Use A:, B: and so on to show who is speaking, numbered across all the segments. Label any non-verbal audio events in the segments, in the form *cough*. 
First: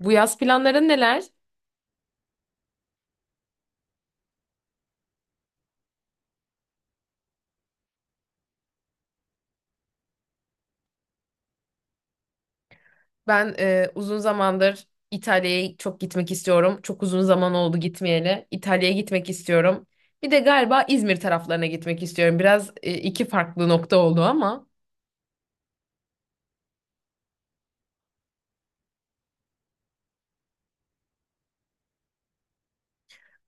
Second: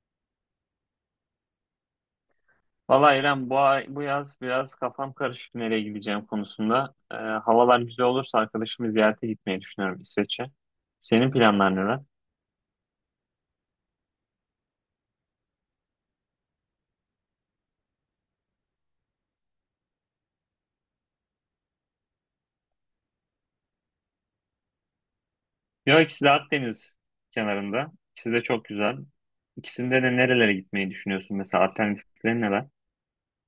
A: Bu yaz planların neler?
B: Valla İrem bu yaz biraz kafam karışık nereye gideceğim konusunda. Havalar güzel olursa arkadaşımı ziyarete gitmeyi düşünüyorum İsveç'e. Senin planlar neler?
A: Ben uzun zamandır İtalya'ya çok gitmek istiyorum. Çok uzun zaman oldu gitmeyeli. İtalya'ya gitmek istiyorum. Bir de galiba İzmir taraflarına gitmek istiyorum. Biraz iki farklı nokta oldu ama.
B: Yok, ikisi de Akdeniz kenarında. İkisi de çok güzel. İkisinde de nerelere gitmeyi düşünüyorsun mesela, alternatifleri neler?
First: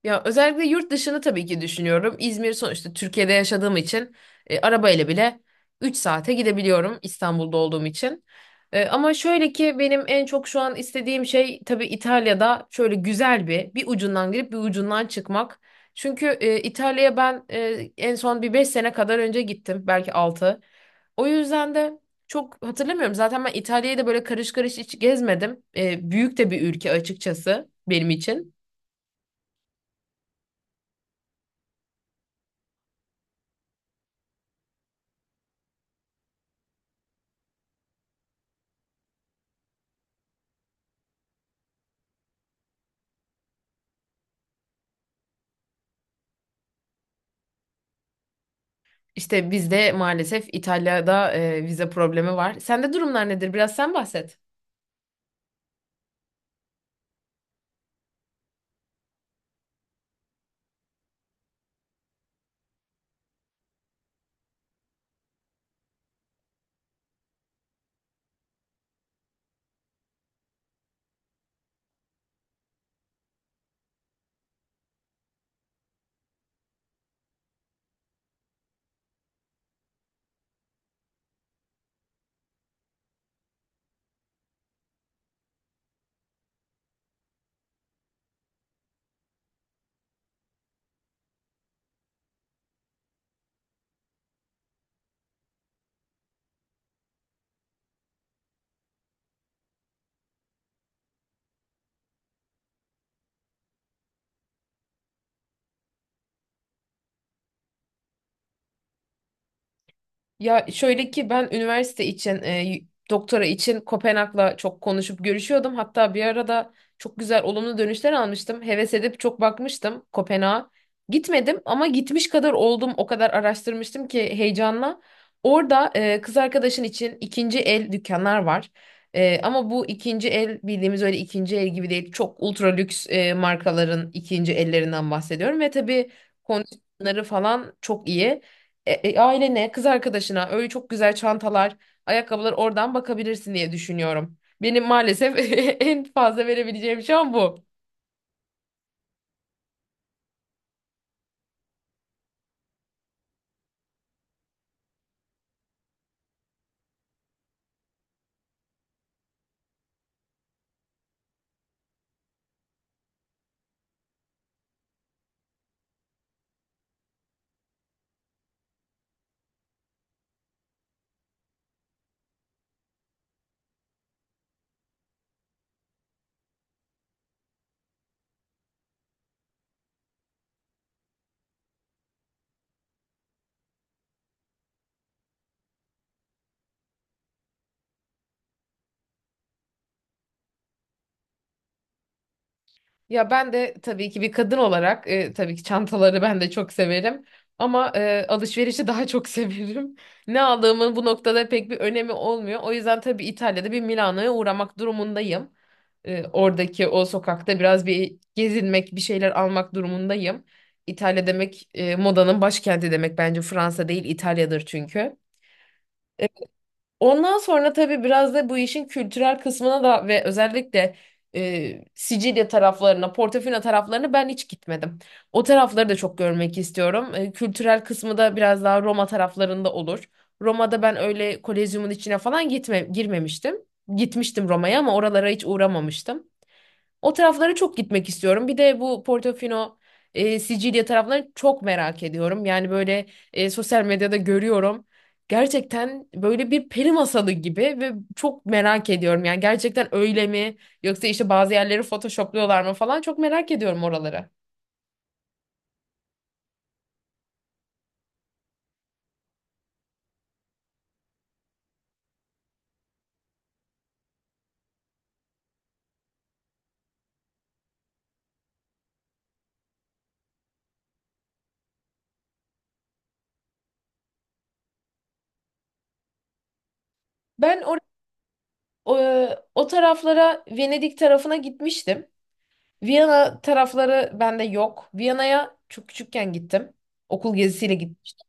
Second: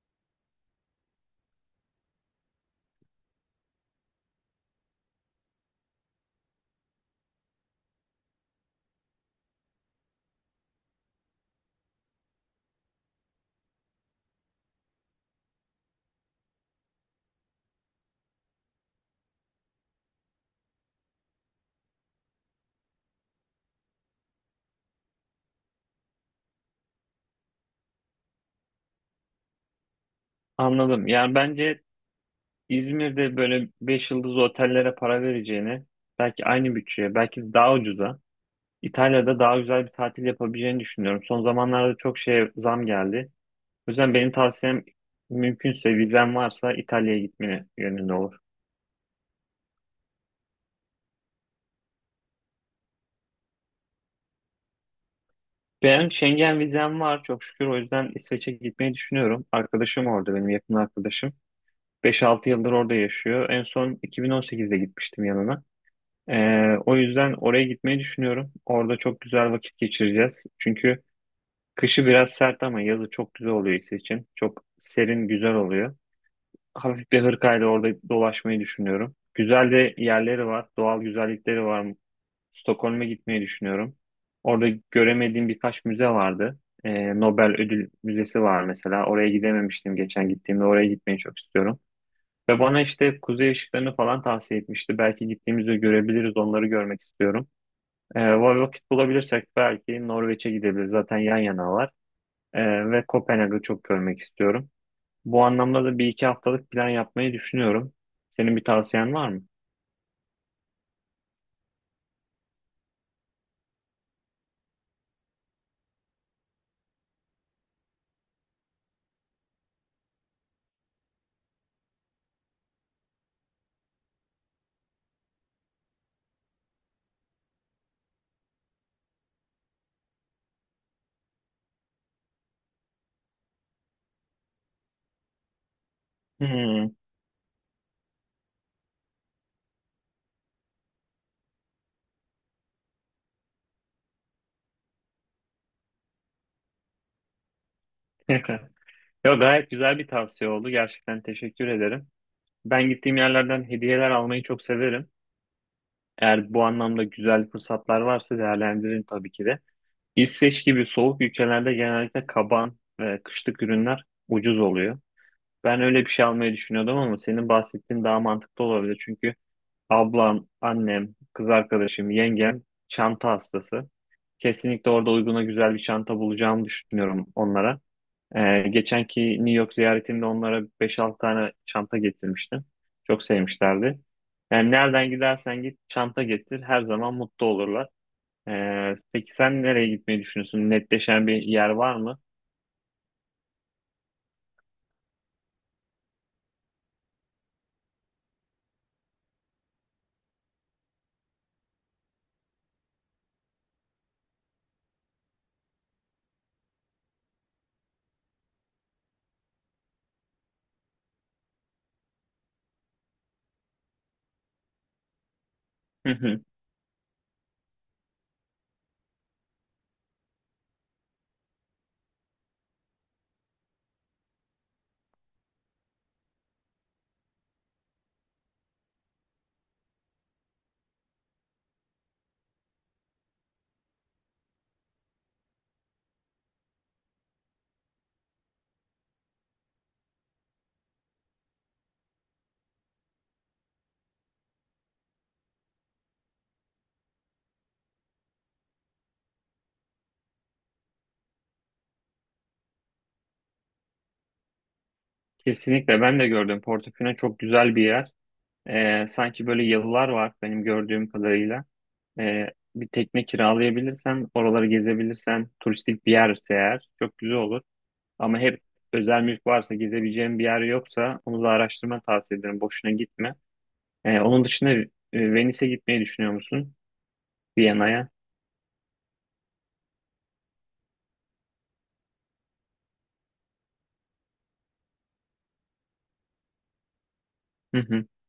A: Ya özellikle yurt dışını tabii ki düşünüyorum. İzmir sonuçta Türkiye'de yaşadığım için arabayla bile 3 saate gidebiliyorum İstanbul'da olduğum için. Ama şöyle ki benim en çok şu an istediğim şey tabii İtalya'da şöyle güzel bir ucundan girip bir ucundan çıkmak. Çünkü İtalya'ya ben en son bir 5 sene kadar önce gittim belki 6. O yüzden de çok hatırlamıyorum. Zaten ben İtalya'yı da böyle karış karış hiç gezmedim. Büyük de bir ülke açıkçası benim için.
B: Anladım. Yani bence İzmir'de böyle 5 yıldız otellere para vereceğini, belki aynı bütçeye, belki daha ucuza İtalya'da daha güzel bir tatil yapabileceğini düşünüyorum. Son zamanlarda çok şeye zam geldi. O yüzden benim tavsiyem, mümkünse, vizen varsa, İtalya'ya gitmeni yönünde olur.
A: İşte bizde maalesef İtalya'da vize problemi var. Sende durumlar nedir? Biraz sen bahset.
B: Ben Schengen vizem var çok şükür, o yüzden İsveç'e gitmeyi düşünüyorum. Arkadaşım orada, benim yakın arkadaşım, beş altı yıldır orada yaşıyor. En son 2018'de gitmiştim yanına. O yüzden oraya gitmeyi düşünüyorum. Orada çok güzel vakit geçireceğiz. Çünkü kışı biraz sert ama yazı çok güzel oluyor için çok serin, güzel oluyor. Hafif bir hırkayla orada dolaşmayı düşünüyorum. Güzel de yerleri var, doğal güzellikleri var. Stockholm'e gitmeyi düşünüyorum. Orada göremediğim birkaç müze vardı. Nobel Ödül Müzesi var mesela. Oraya gidememiştim geçen gittiğimde. Oraya gitmeyi çok istiyorum. Ve bana işte kuzey ışıklarını falan tavsiye etmişti. Belki gittiğimizde görebiliriz. Onları görmek istiyorum. Vakit bulabilirsek belki Norveç'e gidebiliriz. Zaten yan yanalar. Ve Kopenhag'ı çok görmek istiyorum. Bu anlamda da bir iki haftalık plan yapmayı düşünüyorum. Senin bir tavsiyen var mı?
A: Ya şöyle ki ben üniversite için doktora için Kopenhag'la çok konuşup görüşüyordum. Hatta bir arada çok güzel olumlu dönüşler almıştım. Heves edip çok bakmıştım Kopenhag'a. Gitmedim ama gitmiş kadar oldum. O kadar araştırmıştım ki heyecanla. Orada kız arkadaşın için ikinci el dükkanlar var. E, ama bu ikinci el bildiğimiz öyle ikinci el gibi değil. Çok ultra lüks markaların ikinci ellerinden bahsediyorum. Ve tabii
B: Hmm.
A: kondisyonları falan çok iyi ailene, kız arkadaşına öyle çok güzel çantalar, ayakkabılar oradan bakabilirsin diye düşünüyorum. Benim maalesef *laughs* en fazla verebileceğim şu an bu.
B: *laughs* Yo, gayet güzel bir tavsiye oldu. Gerçekten teşekkür ederim. Ben gittiğim yerlerden hediyeler almayı çok severim. Eğer bu anlamda güzel fırsatlar varsa değerlendiririm tabii ki de. İsveç gibi soğuk ülkelerde genellikle kaban ve kışlık ürünler ucuz oluyor. Ben öyle bir şey almayı düşünüyordum ama senin bahsettiğin daha mantıklı olabilir. Çünkü ablam, annem, kız arkadaşım, yengem çanta hastası. Kesinlikle orada uyguna güzel bir çanta bulacağımı düşünüyorum onlara. Geçenki New York ziyaretimde onlara beş altı tane çanta getirmiştim. Çok sevmişlerdi. Yani nereden gidersen git, çanta getir. Her zaman mutlu olurlar. Peki sen nereye gitmeyi düşünüyorsun? Netleşen bir yer var mı?
A: Ya ben de tabii ki bir kadın olarak tabii ki çantaları ben de çok severim. Ama alışverişi daha çok *laughs* severim. Ne aldığımın bu noktada pek bir önemi olmuyor. O yüzden tabii İtalya'da bir Milano'ya uğramak durumundayım. Oradaki o sokakta biraz bir gezinmek, bir şeyler almak durumundayım. İtalya demek modanın başkenti demek bence Fransa değil İtalya'dır çünkü.
B: Hı hı.
A: Ondan sonra tabii biraz da bu işin kültürel kısmına da ve özellikle Sicilya taraflarına, Portofino taraflarına ben hiç gitmedim. O tarafları da çok görmek istiyorum. E, kültürel kısmı da biraz daha Roma taraflarında olur. Roma'da ben öyle Kolezyum'un içine falan girmemiştim. Gitmiştim Roma'ya ama oralara hiç uğramamıştım. O taraflara çok gitmek istiyorum. Bir de bu Portofino, Sicilya taraflarını çok merak ediyorum. Yani böyle sosyal medyada görüyorum. Gerçekten böyle bir peri masalı gibi ve çok merak ediyorum. Yani gerçekten öyle mi? Yoksa işte bazı yerleri photoshopluyorlar mı falan çok merak ediyorum oraları.
B: Kesinlikle ben de gördüm. Portofino çok güzel bir yer. Sanki böyle yalılar var benim gördüğüm kadarıyla. Ee, Bir tekne kiralayabilirsen, oraları gezebilirsen, turistik bir yerse eğer çok güzel olur. Ama hep, özel mülk varsa, gezebileceğin bir yer yoksa onu da araştırma tavsiye ederim. Boşuna gitme. Onun dışında Venice'e gitmeyi düşünüyor musun?
A: Ben
B: Viyana'ya.
A: O, O taraflara Venedik tarafına gitmiştim. Viyana tarafları bende yok. Viyana'ya çok küçükken gittim. Okul gezisiyle
B: Hı hı,
A: gitmiştim.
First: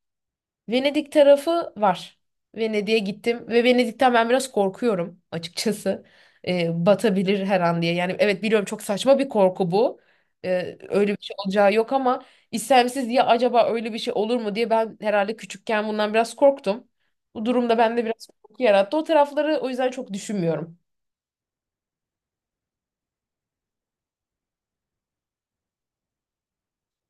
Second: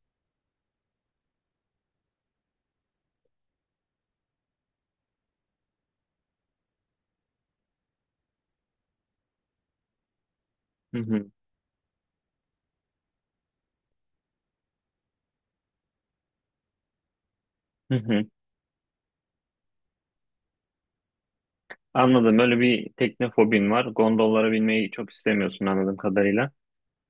A: Venedik tarafı var. Venedik'e gittim ve Venedik'ten ben biraz korkuyorum açıkçası. Batabilir her an diye. Yani evet biliyorum çok saçma bir korku bu.
B: hı
A: Öyle bir
B: hı,
A: şey olacağı yok ama istemsiz diye acaba öyle bir şey olur mu diye ben herhalde küçükken bundan biraz korktum. Bu durumda
B: hı
A: bende biraz
B: hı.
A: korku yarattı. O tarafları o yüzden çok düşünmüyorum.
B: Anladım. Böyle bir tekne fobin var. Gondollara binmeyi çok istemiyorsun anladığım kadarıyla.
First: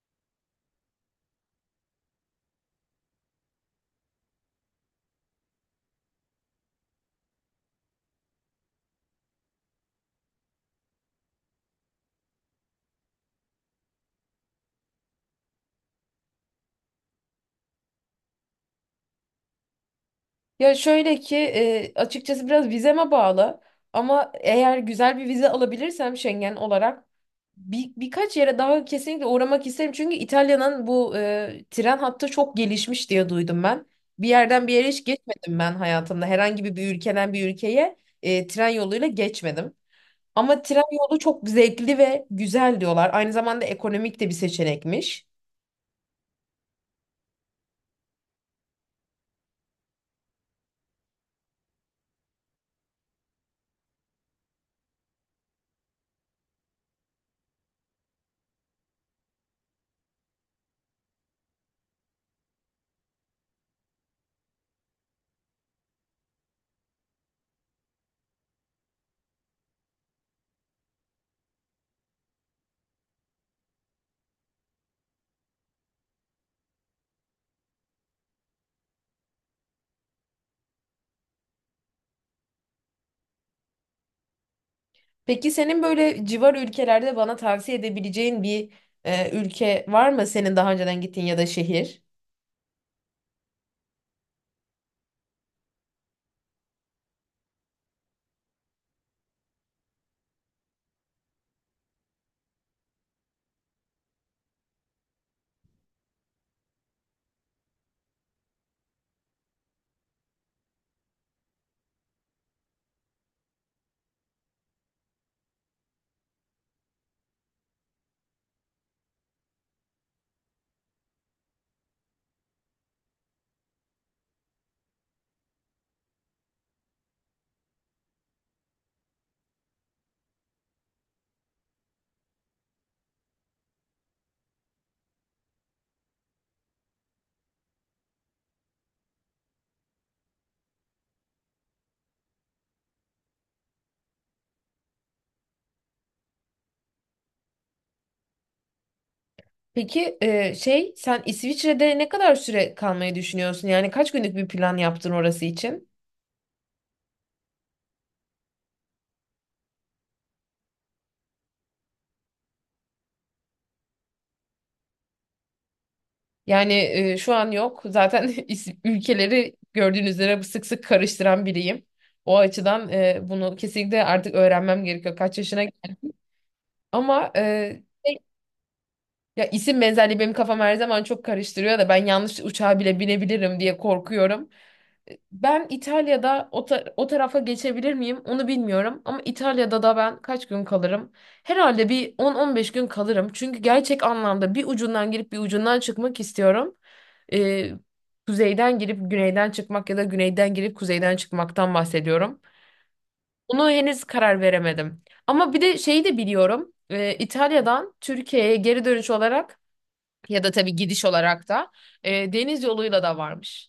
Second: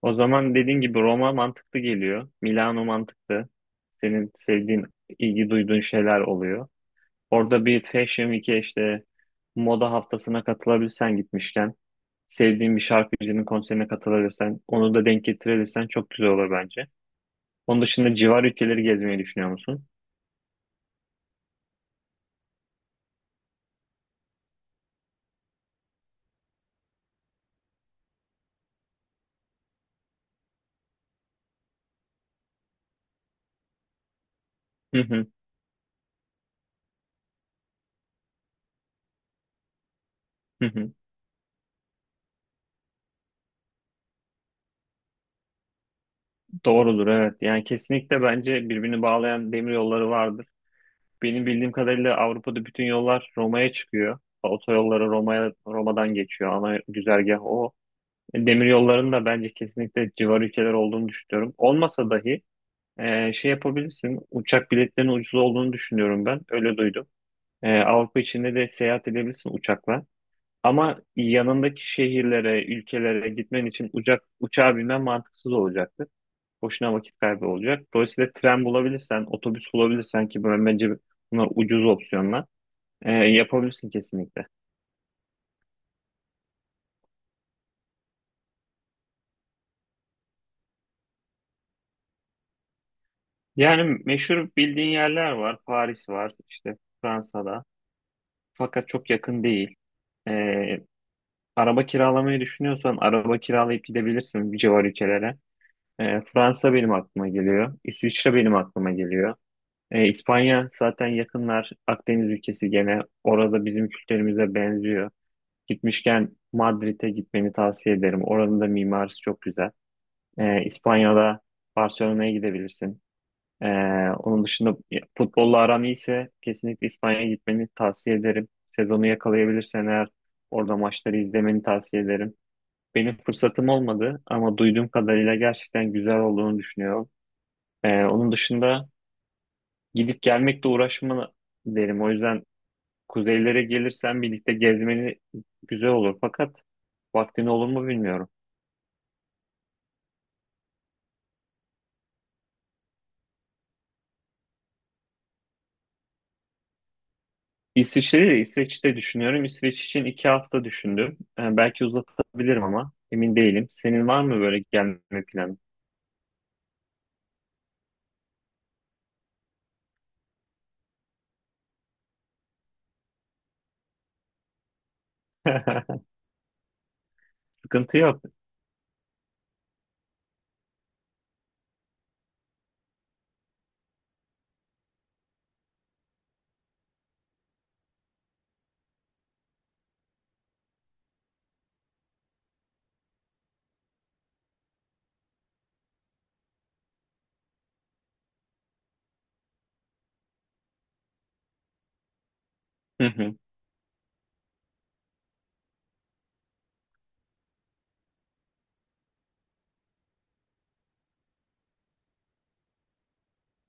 B: O zaman dediğin gibi Roma mantıklı geliyor. Milano mantıklı. Senin sevdiğin, ilgi duyduğun şeyler oluyor. Orada bir Fashion Week'e, işte moda haftasına katılabilsen gitmişken, sevdiğin bir şarkıcının konserine katılabilirsen, onu da denk getirebilirsen çok güzel olur bence. Onun dışında civar ülkeleri gezmeyi düşünüyor musun?
A: Ya şöyle ki açıkçası biraz vizeme bağlı ama eğer güzel bir vize alabilirsem Schengen olarak birkaç yere daha kesinlikle uğramak isterim. Çünkü İtalya'nın bu tren hattı çok gelişmiş diye duydum ben. Bir yerden bir yere
B: Hı
A: hiç
B: hı,
A: geçmedim ben hayatımda. Herhangi bir ülkeden bir ülkeye tren yoluyla geçmedim. Ama
B: hı
A: tren
B: hı.
A: yolu çok zevkli ve güzel diyorlar. Aynı zamanda ekonomik de bir seçenekmiş.
B: Doğrudur, evet. Yani kesinlikle bence birbirini bağlayan demir yolları vardır. Benim bildiğim kadarıyla Avrupa'da bütün yollar Roma'ya çıkıyor. Otoyolları Roma'dan geçiyor. Ana güzergah o. E, demir yollarının da bence kesinlikle civar ülkeler olduğunu düşünüyorum. Olmasa dahi şey yapabilirsin. Uçak biletlerinin ucuz olduğunu düşünüyorum ben. Öyle duydum. Avrupa içinde de seyahat edebilirsin uçakla. Ama yanındaki şehirlere, ülkelere gitmen için uçağa binmen mantıksız olacaktır. Boşuna vakit kaybı olacak. Dolayısıyla tren bulabilirsen, otobüs bulabilirsen, ki bence bunlar ucuz opsiyonlar. Yapabilirsin kesinlikle.
A: Peki senin böyle civar ülkelerde bana tavsiye edebileceğin bir ülke var mı senin daha önceden gittiğin ya da şehir?
B: Yani meşhur bildiğin yerler var. Paris var, işte Fransa'da. Fakat çok yakın değil. Ee, Araba kiralamayı düşünüyorsan araba kiralayıp gidebilirsin bir civar ülkelere. Fransa benim aklıma geliyor. İsviçre benim aklıma geliyor. İspanya zaten yakınlar. Akdeniz ülkesi gene. Orada bizim kültürümüze benziyor. Gitmişken Madrid'e gitmeni tavsiye ederim. Oranın da mimarisi çok güzel. İspanya'da Barcelona'ya gidebilirsin. Ee, Onun dışında futbolla aran iyiyse kesinlikle İspanya'ya gitmeni tavsiye ederim. Sezonu yakalayabilirsen eğer orada maçları izlemeni tavsiye ederim. Benim fırsatım olmadı ama duyduğum kadarıyla gerçekten güzel olduğunu düşünüyorum. Onun dışında gidip gelmekle uğraşma derim. O yüzden kuzeylere gelirsen birlikte gezmeni güzel olur. Fakat vaktin olur mu bilmiyorum.
A: Peki sen İsviçre'de ne kadar süre kalmayı düşünüyorsun? Yani kaç günlük bir plan yaptın orası için?
B: İsviçre'yi de İsveç'te düşünüyorum. İsveç için iki hafta düşündüm. Belki uzatabilirim ama emin değilim. Senin var mı böyle gelme planı?
A: Yani şu an yok. Zaten *laughs* ülkeleri gördüğünüz üzere sık sık karıştıran biriyim. O açıdan bunu kesinlikle artık öğrenmem gerekiyor. Kaç yaşına
B: *laughs*
A: geldim. Ama
B: Sıkıntı yok.
A: ya isim benzerliği benim kafam her zaman çok karıştırıyor da ben yanlış uçağa bile binebilirim diye korkuyorum. Ben İtalya'da o tarafa geçebilir miyim onu bilmiyorum ama İtalya'da da ben kaç gün kalırım? Herhalde bir 10-15 gün kalırım. Çünkü gerçek anlamda bir ucundan girip bir ucundan çıkmak istiyorum. Ee, Kuzeyden girip güneyden çıkmak ya da güneyden girip kuzeyden çıkmaktan bahsediyorum.
B: Hı hı.
A: Bunu henüz karar veremedim. Ama bir de şeyi de biliyorum. İtalya'dan Türkiye'ye geri dönüş olarak ya da tabii gidiş olarak da deniz yoluyla da varmış.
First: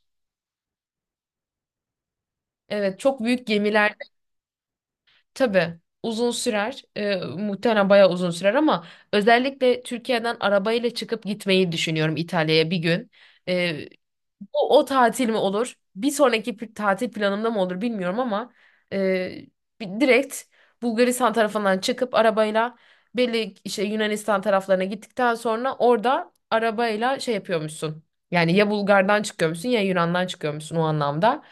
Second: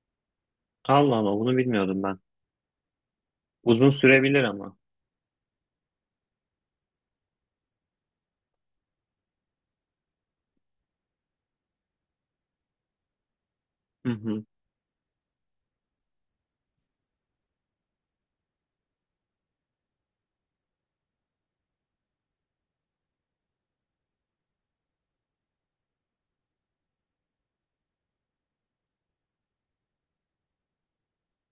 B: Allah Allah, bunu bilmiyordum ben.
A: Evet, çok büyük
B: Uzun
A: gemiler.
B: sürebilir ama.
A: Tabii uzun sürer. Muhtemelen bayağı uzun sürer ama özellikle Türkiye'den arabayla çıkıp gitmeyi düşünüyorum İtalya'ya bir gün.
B: Hı hı.
A: O tatil mi olur? Bir sonraki tatil planımda mı olur bilmiyorum ama e, direkt Bulgaristan tarafından çıkıp arabayla belli işte Yunanistan taraflarına gittikten sonra orada arabayla şey yapıyormuşsun. Yani ya Bulgar'dan çıkıyormuşsun ya Yunan'dan çıkıyormuşsun o anlamda.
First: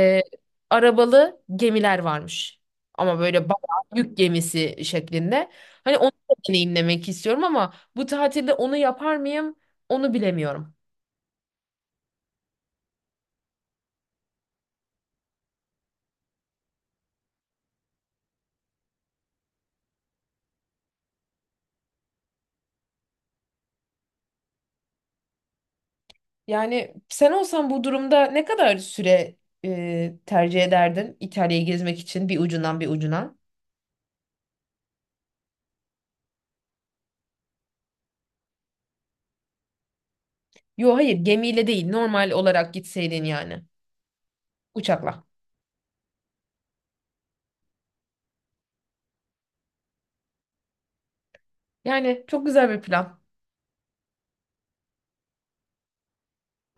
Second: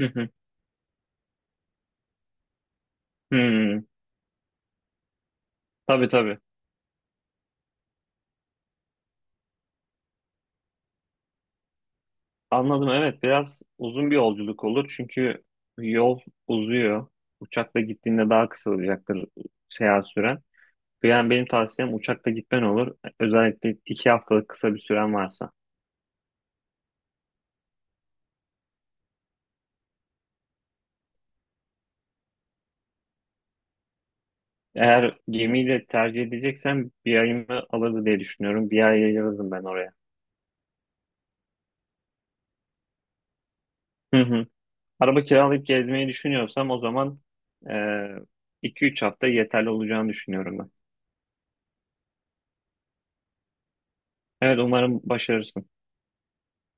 B: Hı hı.
A: Arabalı gemiler varmış. Ama böyle bayağı
B: Hı.
A: yük gemisi şeklinde. Hani onu
B: Tabii
A: da
B: tabii.
A: deneyimlemek istiyorum ama bu tatilde onu yapar mıyım? Onu bilemiyorum.
B: Anladım, evet, biraz uzun bir yolculuk olur çünkü yol uzuyor. Uçakla gittiğinde daha kısa olacaktır seyahat süren. Yani benim tavsiyem uçakla gitmen olur. Özellikle iki haftalık kısa bir süren varsa.
A: Yani sen olsan bu durumda ne kadar süre tercih ederdin İtalya'yı gezmek için bir ucundan bir ucuna?
B: Eğer gemiyle tercih edeceksen bir ayımı alırdı diye düşünüyorum. Bir ay ayırırdım ben oraya.
A: Yo hayır, gemiyle değil, normal olarak gitseydin yani
B: Hı hı.
A: uçakla.
B: Araba kiralayıp gezmeyi düşünüyorsam o zaman e, iki üç hafta yeterli olacağını düşünüyorum ben.
A: Yani çok güzel bir plan.
B: Evet, umarım başarırsın.